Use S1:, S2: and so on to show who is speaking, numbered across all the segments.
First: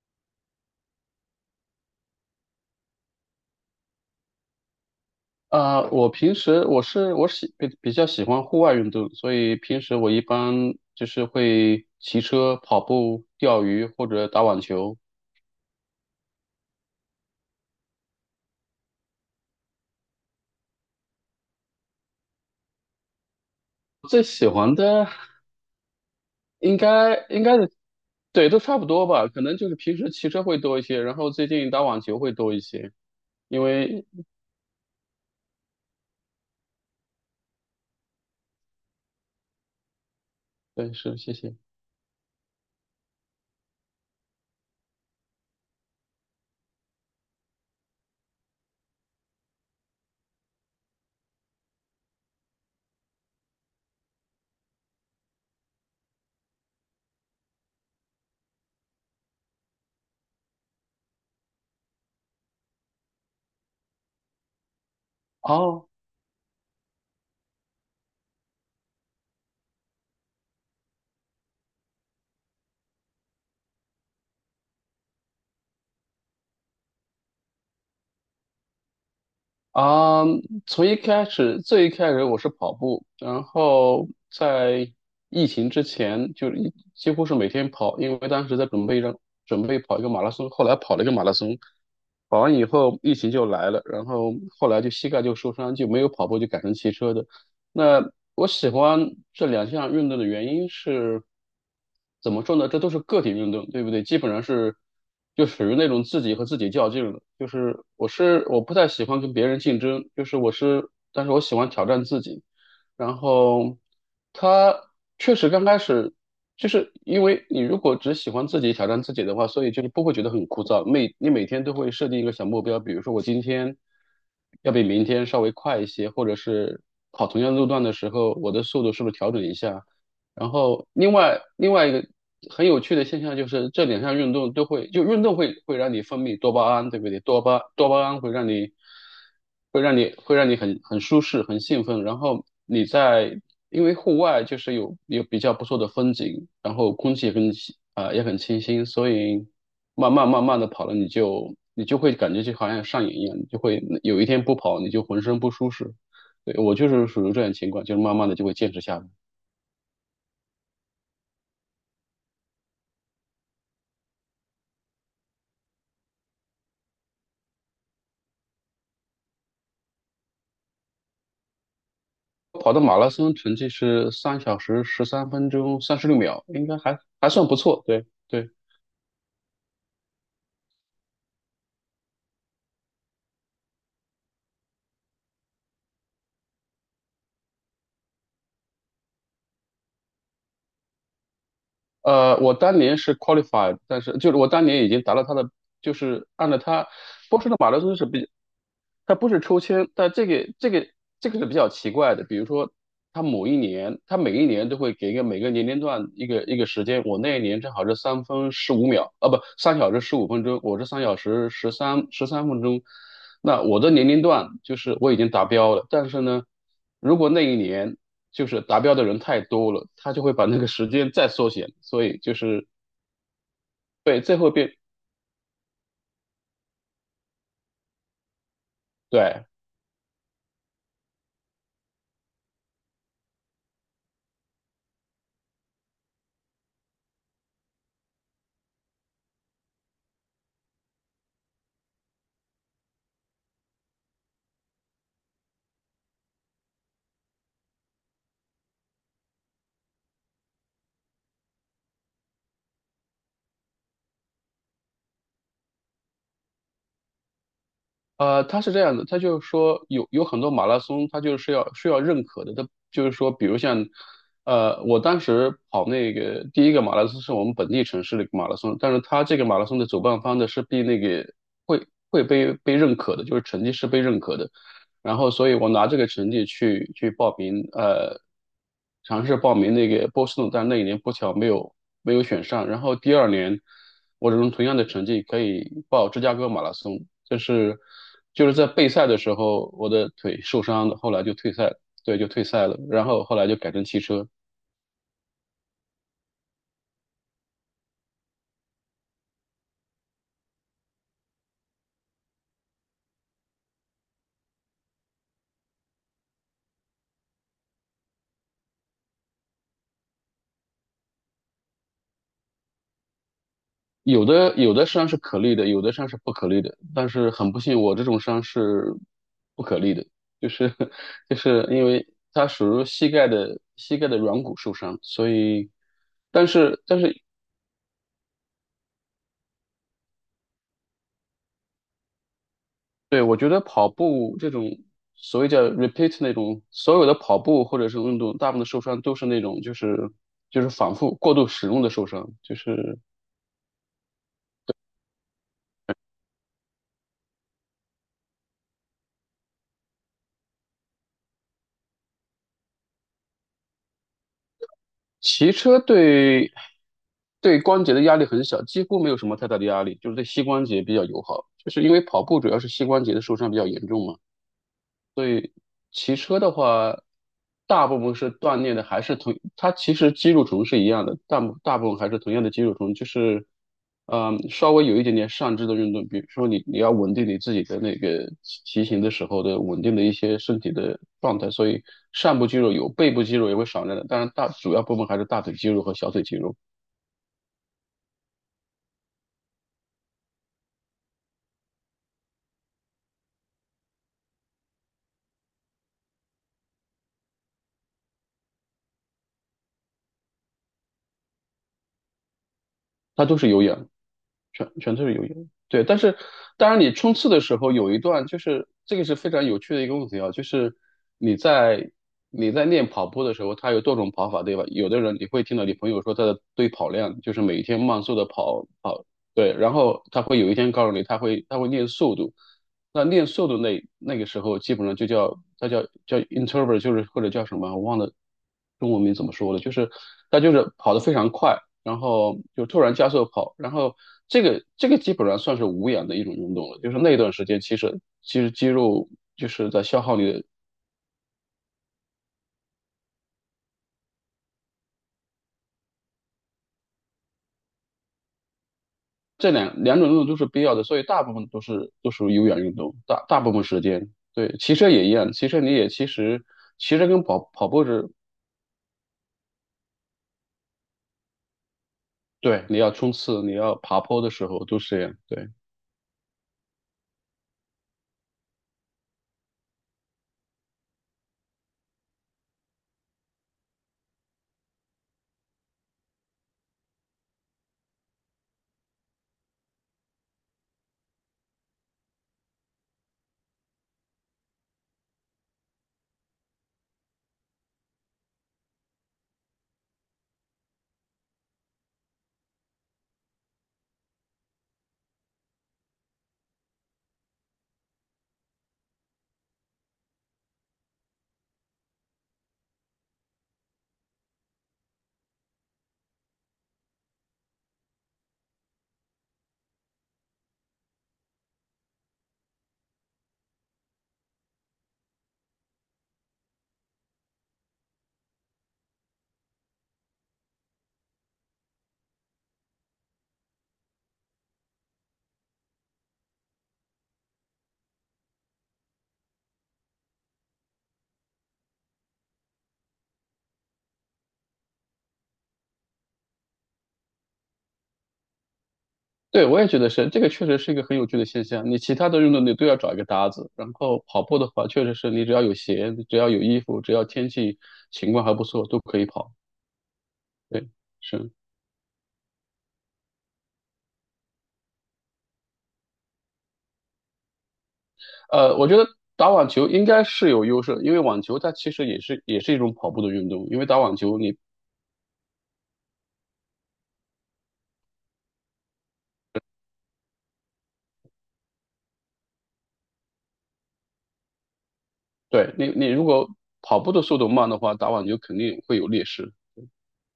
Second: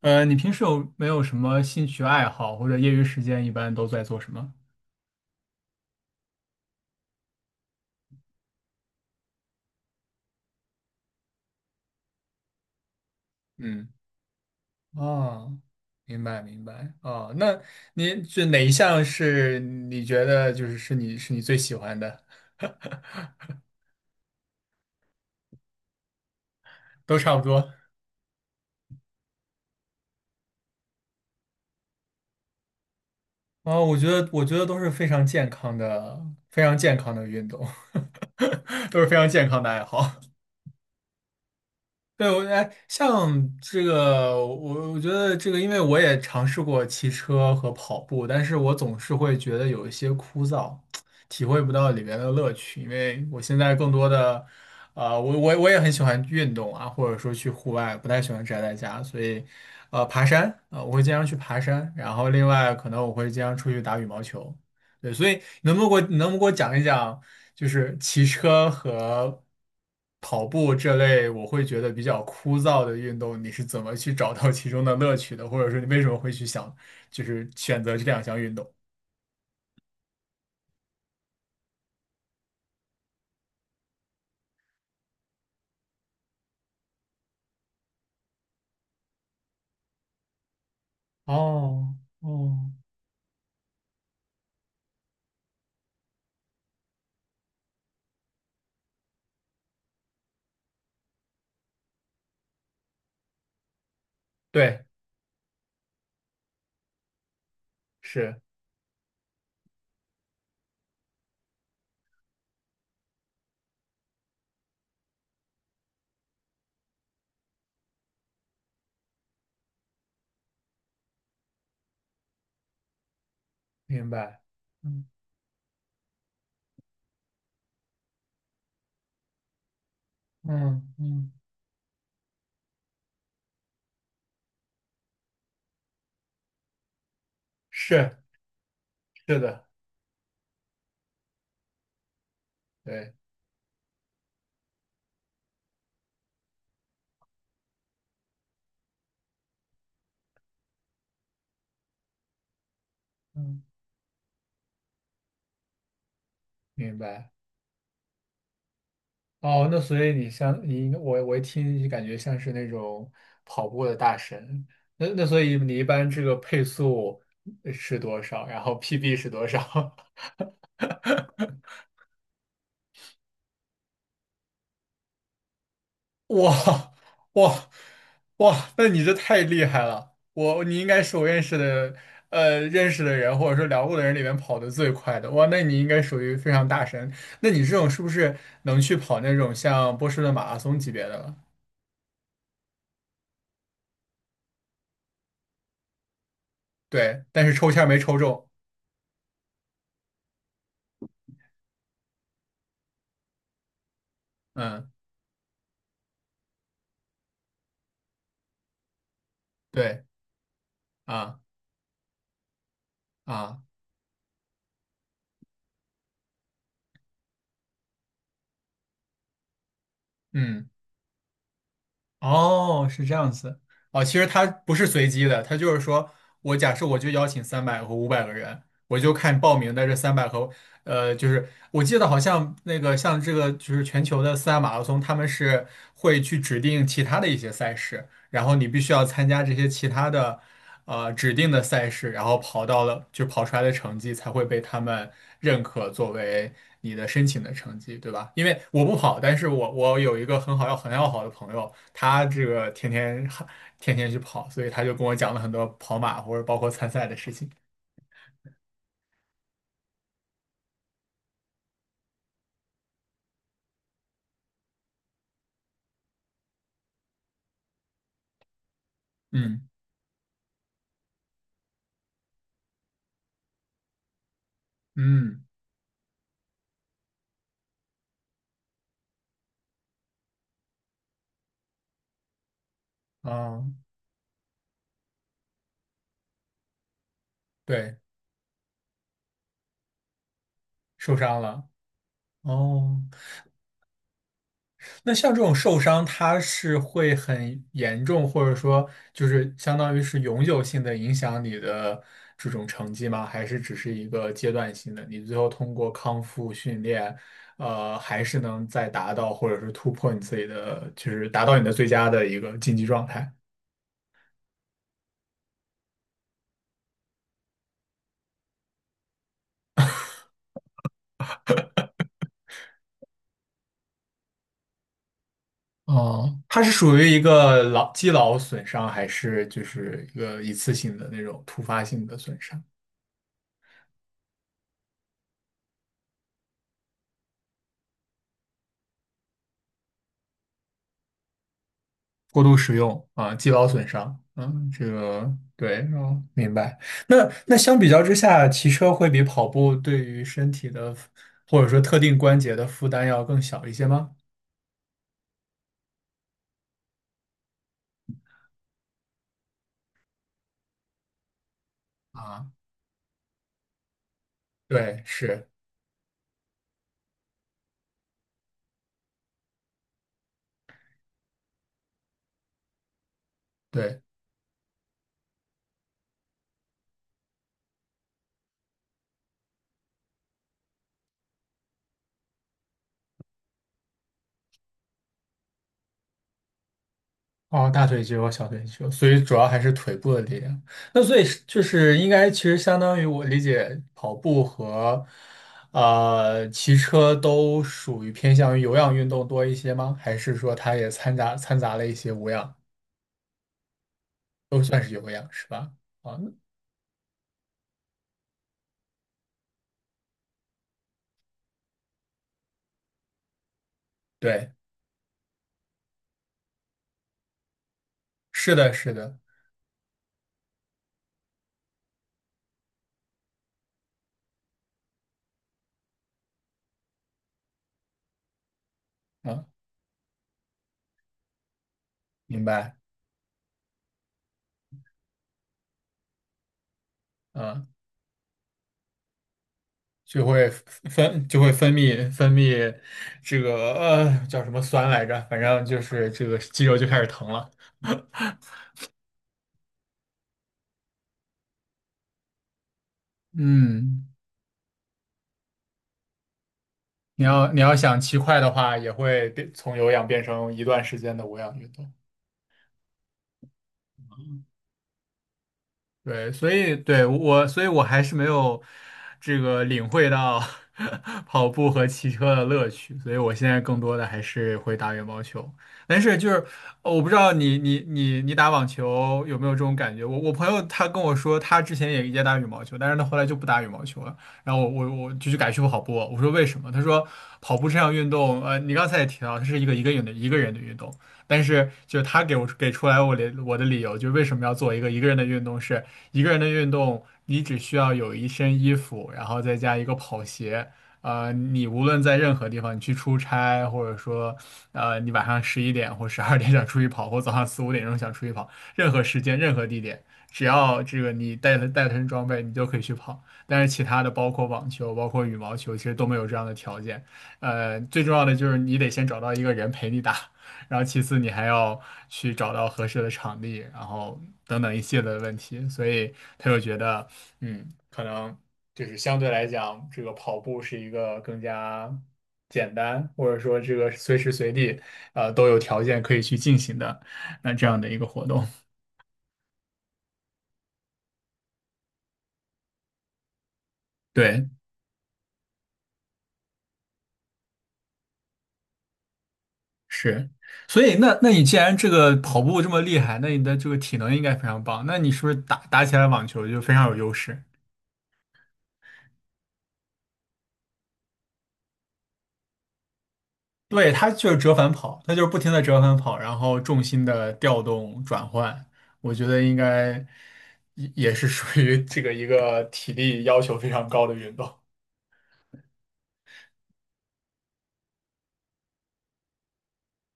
S1: 你平时有没有什么兴趣爱好，或者业余时间一般都在做什么？
S2: 我平时我是我喜比比较喜欢户外运动，所以平时我一般就是会骑车、跑步、钓鱼
S1: 嗯，
S2: 或者打网球。
S1: 哦，明白明白，哦，那您这哪一项是你觉得就是是你最喜欢的？
S2: 最喜欢的应
S1: 都
S2: 该
S1: 差不
S2: 应该
S1: 多。
S2: 是。对，都差不多吧，可能就是平时骑车会多一些，然后最近打网球会多一些，因
S1: 哦，我
S2: 为。
S1: 觉得我觉得都是非常健康的运动，都是非常健康的爱好。
S2: 对，是，谢谢。
S1: 对，像这个，我觉得这个，因为我也尝试过骑车和跑步，但是我总是会觉得有一些枯燥，体会不到里面的乐趣。因为我现在更多的，我也很喜欢运动啊，或者说去户外，不太喜欢宅在家，所以，爬山啊，呃我会经常去爬山，然后另外可能我会经常出去打羽毛球。对，所以能不
S2: 哦。
S1: 能给我能不能给我讲一讲？就是骑车和跑步这类，我会觉得比较枯燥的运动，你是怎么去找到其中的乐趣的？或者说你为什么会去想，就是选择这两项运动？
S2: 啊，从一开始，最一开始我是跑步，然后在疫情之前，几乎是每天跑，因为当时在准备准备跑一个马拉松，后来跑了一个马拉松，
S1: 哦
S2: 跑完以
S1: 哦，
S2: 后疫情就来了，然后后来就膝盖就受伤，就没有跑步，就改成骑车的。那我喜欢这两项运动的原因是，怎么说呢？这都是个体运动，对不对？基本上
S1: 对，
S2: 就属于那种自己和自己较劲了。就是我
S1: 是，
S2: 是我不太喜欢跟别人竞争，就是我是，但是我喜欢挑战自己。然后他确实刚开始就是因为你如果只喜欢自己挑战自己的话，所以就是不会觉得很枯燥。你每天都会设定一个小目标，比如说我今天
S1: 明白，
S2: 要比明
S1: 嗯
S2: 天稍微快一些，或者是跑同样路段的时候，我的速度是不是调整一下？然后
S1: 嗯
S2: 另
S1: 嗯
S2: 外另外一个很有趣的现象就是，这两项运动都会，就运动会让你分泌多巴胺，对不对？多巴多巴
S1: 是，
S2: 胺
S1: 是的，
S2: 会让你很舒适、很兴奋。然后
S1: 对，
S2: 因为户外就是有比较不错的风景，然后空气也很清新，所以慢慢的跑了，你就会感觉就好像上瘾一样，你就
S1: 嗯，
S2: 会有一天不跑你就浑身不舒适。对，我就
S1: 明
S2: 是属
S1: 白。
S2: 于这种情况，就是慢慢的就会坚持下来。
S1: 哦，那所以像你，我就感觉像是那种跑步的大神。那所以你一般这个配速是多少？然后 PB 是多少？
S2: 跑的马拉松成绩是三小时十三分钟三十六 秒，应该
S1: 哇
S2: 还算不
S1: 哇
S2: 错。对对，
S1: 哇！那你这太厉害了！你应该是我认识的人或者说聊过的人里面跑得最快的。哇，那你应该属于非常大神。那你这种是不是能去跑那种像波士顿马拉松级别的了？
S2: 我当年是 qualified，但是就是我当年已经达到他的，就是按照他
S1: 对，
S2: 播
S1: 但
S2: 出
S1: 是
S2: 的
S1: 抽
S2: 马拉
S1: 签儿
S2: 松
S1: 没
S2: 是
S1: 抽
S2: 比，
S1: 中。
S2: 他不是抽签，但这个是比较奇怪的。比如说，他某一年，他每一年都
S1: 嗯，
S2: 会给一个每个年龄段一个时间。我那一年正好是3分15秒，啊不，三小时
S1: 对
S2: 十五分钟，我是三小
S1: 啊。
S2: 时十三分钟。
S1: 啊，
S2: 那我的年龄段就是我已经达标了，但是呢，如果那一年就是达标的人太多了，他就会把那个
S1: 嗯，
S2: 时间再缩减，所以就是。
S1: 哦，是这样子，哦，其
S2: 对，
S1: 实
S2: 最
S1: 它
S2: 后
S1: 不
S2: 变。
S1: 是随机的，它就是说我假设我就邀请三百和500个人，我就看
S2: 对，
S1: 报名的这三百和就是我记得好像那个像这个就是全球的四大马拉松，他们是会去指定其他的一些赛事，然后你必须要参加这些其他的指定的赛事，然后跑到了就跑出来的成绩才会被他们认可作为你的申请的成绩，对吧？因为我不跑，但是我有一个很要好的朋友，他这个天天去跑，所以他就跟我讲了很多跑马或者包括参赛的事情。
S2: 他是这样的，他就是说有很多马拉松，他就是需要认可的，他就是说，比如像，我当时跑那个第一个马拉松是我们本地城市的一个马拉松，但是他这个马拉
S1: 嗯
S2: 松的主办方的是被那个会被认可的，就是成绩是被认可的。然后
S1: 嗯
S2: 所以我拿这个成绩去报名，尝试报名那个波士顿，但那一年不巧没有选上。然后第二年，
S1: 啊，
S2: 我用同样的成绩可以报芝加哥马拉松，就是
S1: 对，
S2: 就是在备赛的时候我的腿受伤了，后
S1: 受
S2: 来就
S1: 伤
S2: 退赛
S1: 了
S2: 了。对，就退赛了。
S1: 哦。
S2: 然后后来就改成汽车。
S1: 那像这种受伤，它是会很严重，或者说就是相当于是永久性的影响你的这种成绩吗？还是只是一个阶段性的？你最后通过康复训练，还是能再达到或者是突破你自己的，就是达到你的最佳的一个竞技状态。
S2: 有的伤是可逆的，有的伤是不可逆的。但是很不幸，我这种伤是不可逆的，就是 就是因为它属于膝盖的软骨受伤，所以
S1: 哦，它是属
S2: 但
S1: 于一
S2: 是。
S1: 个肌劳损伤，还是就是一个一次性的那种突发性的损伤？
S2: 对，我觉得跑步这种所谓叫 repeat 那种所有的跑步或者是运动，大部分的受伤都是那种就是反复过度使用的受伤，
S1: 过
S2: 就
S1: 度使
S2: 是。
S1: 用啊，肌劳损伤。嗯，这个对，哦，明白。那那相比较之下，骑车会比跑步对于身体的或者说特定关节的负担要更小一些吗？
S2: 骑车对关节的压力很小，几乎没有什么太大的压力，就是对膝关节比较友好。就是因为跑步主
S1: 啊，
S2: 要是膝关节的受伤比较严重嘛，
S1: 对，
S2: 所
S1: 是，
S2: 以骑车的话，大部分是锻炼的，还是同，它其实肌肉群是一样的，大部分还是同样的肌肉群，就是，
S1: 对。
S2: 嗯，稍微有一点点上肢的运动，比如说你要稳定你自己的那个骑行的时候的稳定的一些身体的状态，所以上部肌肉有，背部肌肉也会少量的，当然大主要部分还是大腿肌肉和小腿肌肉。
S1: 哦，大腿肌肉、小腿肌肉，所以主要还是腿部的力量。那所以是就是应该其实相当于我理解，跑步和骑车都属于偏向于有氧运动多一些吗？还是说它也掺杂了一些无氧？
S2: 它都是有氧，
S1: 都算是
S2: 全都
S1: 有
S2: 是有
S1: 氧
S2: 氧。
S1: 是吧？
S2: 对，但是
S1: 啊，
S2: 当然你冲刺的时候有一段，就是这个是非常有趣的一个问题啊，就是你在你在练跑步的时候，它有多种跑法，
S1: 对，
S2: 对吧？有的人你会听到你朋友说他的堆跑量，就是每天慢速的
S1: 是
S2: 跑
S1: 的，是
S2: 跑，
S1: 的，
S2: 对，然后他会有一天告诉你他会练速度。那练瘦的那个时候，基本上就叫它叫 introvert，就是或者叫什么，我忘了中文名怎么
S1: 啊，
S2: 说了，就是它就是跑得非常快，然后
S1: 明
S2: 就
S1: 白，
S2: 突然加速跑，然后这个基本上算是无氧的一种运动了，就是那段时间
S1: 啊，
S2: 其实肌肉就是在消耗
S1: 就
S2: 你的，
S1: 会分就会分泌分泌这个叫什么酸来着？反正就是这个肌肉就开始疼了。
S2: 这两种运动都是必要的，所以大部分都是都属于有氧运动，大部分时
S1: 嗯，
S2: 间。对，骑车也一样，骑车你也其实骑车跟
S1: 你要你
S2: 跑
S1: 要
S2: 步
S1: 想
S2: 是，
S1: 骑快的话，也会变从有氧变成一段时间的无氧运动。
S2: 对，你要冲刺，你要爬坡的时候都是这样，对。
S1: 对，所以对我，所以我还是没有这个领会到 跑步和骑车的乐趣，所以我现在更多的还是会打羽毛球。但是就是我不知道你打网球有没有这种感觉？我朋友他跟我说，他之前也打羽毛球，但是他后来就不打羽毛球了。然后我就去改去跑步。我说为什么？他说跑步这项运动，你刚才也提到，它是一个人的运动。但是，就他给我给出来我的理由，就是为什么要做一个人的运动是，一个人的运动，你只需要有一身衣服，然后再加一个跑鞋。你无论在任何地方，你去出差，或者说，你晚上11点或12点想出去跑，或早上四五点钟想出去跑，任何时间、任何地点，只要这个你带了身装备，你就可以去跑。但是其他的，包括网球、包括羽毛球，其实都没有这样的条件。最重要的就是你得先找到一个人陪你打。然后其次你还要去找到合适的场地，然后等等一系列的问题，所以他就觉得，嗯，可能就是相对来讲，这个跑步是一个更加简单，或者说这个随时随地，都有条件可以去进行的，那这样的一个活动，
S2: 对，我也觉得是，这个确实是一个很有趣的现象。你其他的运动你都要找一个搭子，然后跑步
S1: 对，
S2: 的话，确实是你只要有鞋，只要有衣服，只要天气情况还不错，都可以跑。
S1: 是。
S2: 对，
S1: 所以那
S2: 是，
S1: 你既然这个跑步这么厉害，那你的这个体能应该非常棒，那你是不是打起来网球就非常有优势？
S2: 我觉得打网球应该是有优势，因为网球它其实也是一种跑步的运动，因为打
S1: 对，
S2: 网
S1: 它
S2: 球
S1: 就是
S2: 你。
S1: 折返跑，它就是不停的折返跑，然后重心的调动转换，我觉得应该也是属于这个一个体力要求非常高的运动。
S2: 对。你如果跑步的速度慢的话，打网球肯定会有劣势。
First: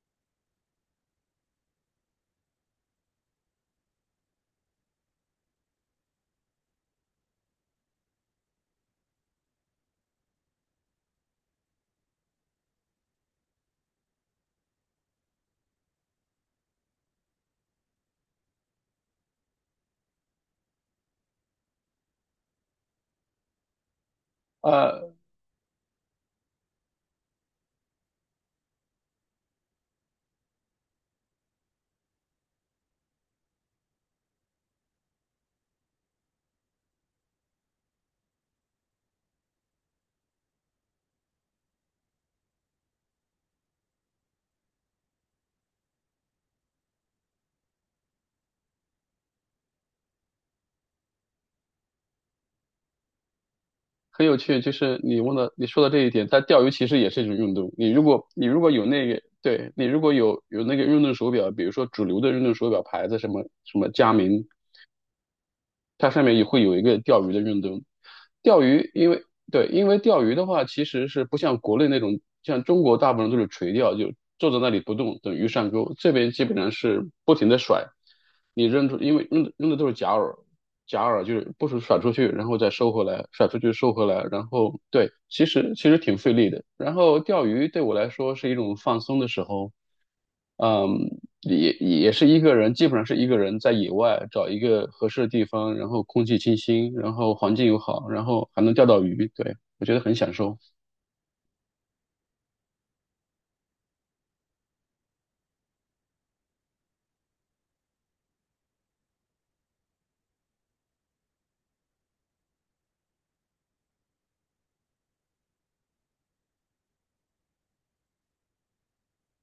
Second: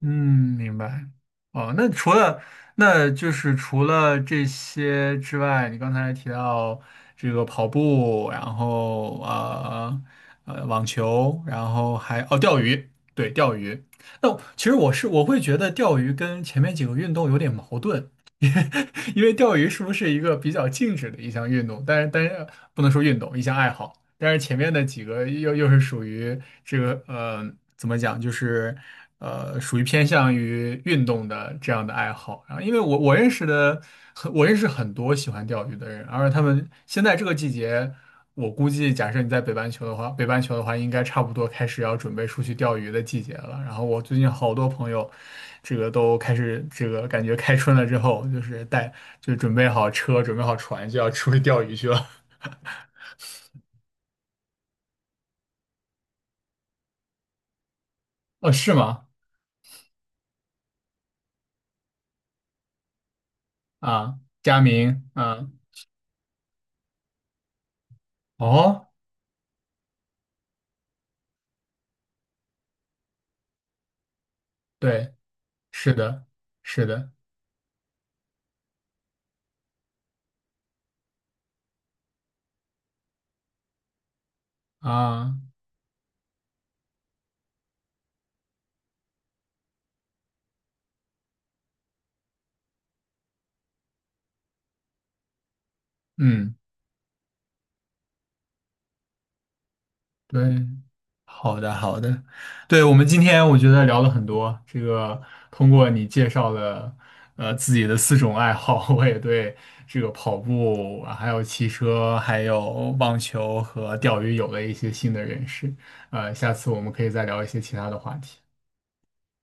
S1: 嗯，明白。哦，那就是除了这些之外，你刚才提到这个跑步，然后网球，然后还钓鱼，对钓鱼。那其实我会觉得钓鱼跟前面几个运动有点矛盾。因为钓鱼是不是一个比较静止的一项运动？但是不能说运动，一项爱好。但是前面的几
S2: 呃，
S1: 个又是属于这个怎么讲，就是属于偏向于运动的这样的爱好。然后，因为我认识很多喜欢钓鱼的人，而他们现在这个季节。我估计，假设你在北半球的话，应该差不多开始要准备出去钓鱼的季节了。然后我最近好多朋友，这个都开始这个感觉开春了之后，就是带就准备好车，准备好船，就要出去钓鱼去了。
S2: 很有趣，就是你问的，你说的这一点，但钓鱼其实也是一种运动。你如果 你
S1: 哦，
S2: 如果
S1: 是
S2: 有
S1: 吗？
S2: 那个，对，你如果有那个运动手表，比如说主流的运动手表牌子，什么什么佳
S1: 啊，
S2: 明，
S1: 佳明，啊，
S2: 它上面也会有一个钓鱼的运动。钓
S1: 哦，
S2: 鱼，因为。对，因为钓鱼的话，其实是不像国内那种，像中国大部分都是垂钓，就坐在那里不
S1: 对，
S2: 动，等鱼上
S1: 是
S2: 钩。这
S1: 的，
S2: 边基本上
S1: 是
S2: 是
S1: 的，
S2: 不停的甩，你扔出，因为扔的都是假饵，假饵就是不是甩出去，然后再收回来，甩出去收回来，然后对，
S1: 啊，
S2: 其实挺费力的。然后钓鱼对我来说是一种放松的时候。嗯，也是一个人，基本上是一个人在野外找一个合适的地方，然后空气
S1: 嗯。
S2: 清新，然后环境又好，然后还能钓到鱼，对，我觉得很享受。
S1: 对，好的好的，对，我们今天我觉得聊了很多，这个通过你介绍了自己的四种爱好，我也对这个跑步，还有骑车，还有网球和钓鱼有了一些新的认识。下次我们可以再聊一些其他的话题。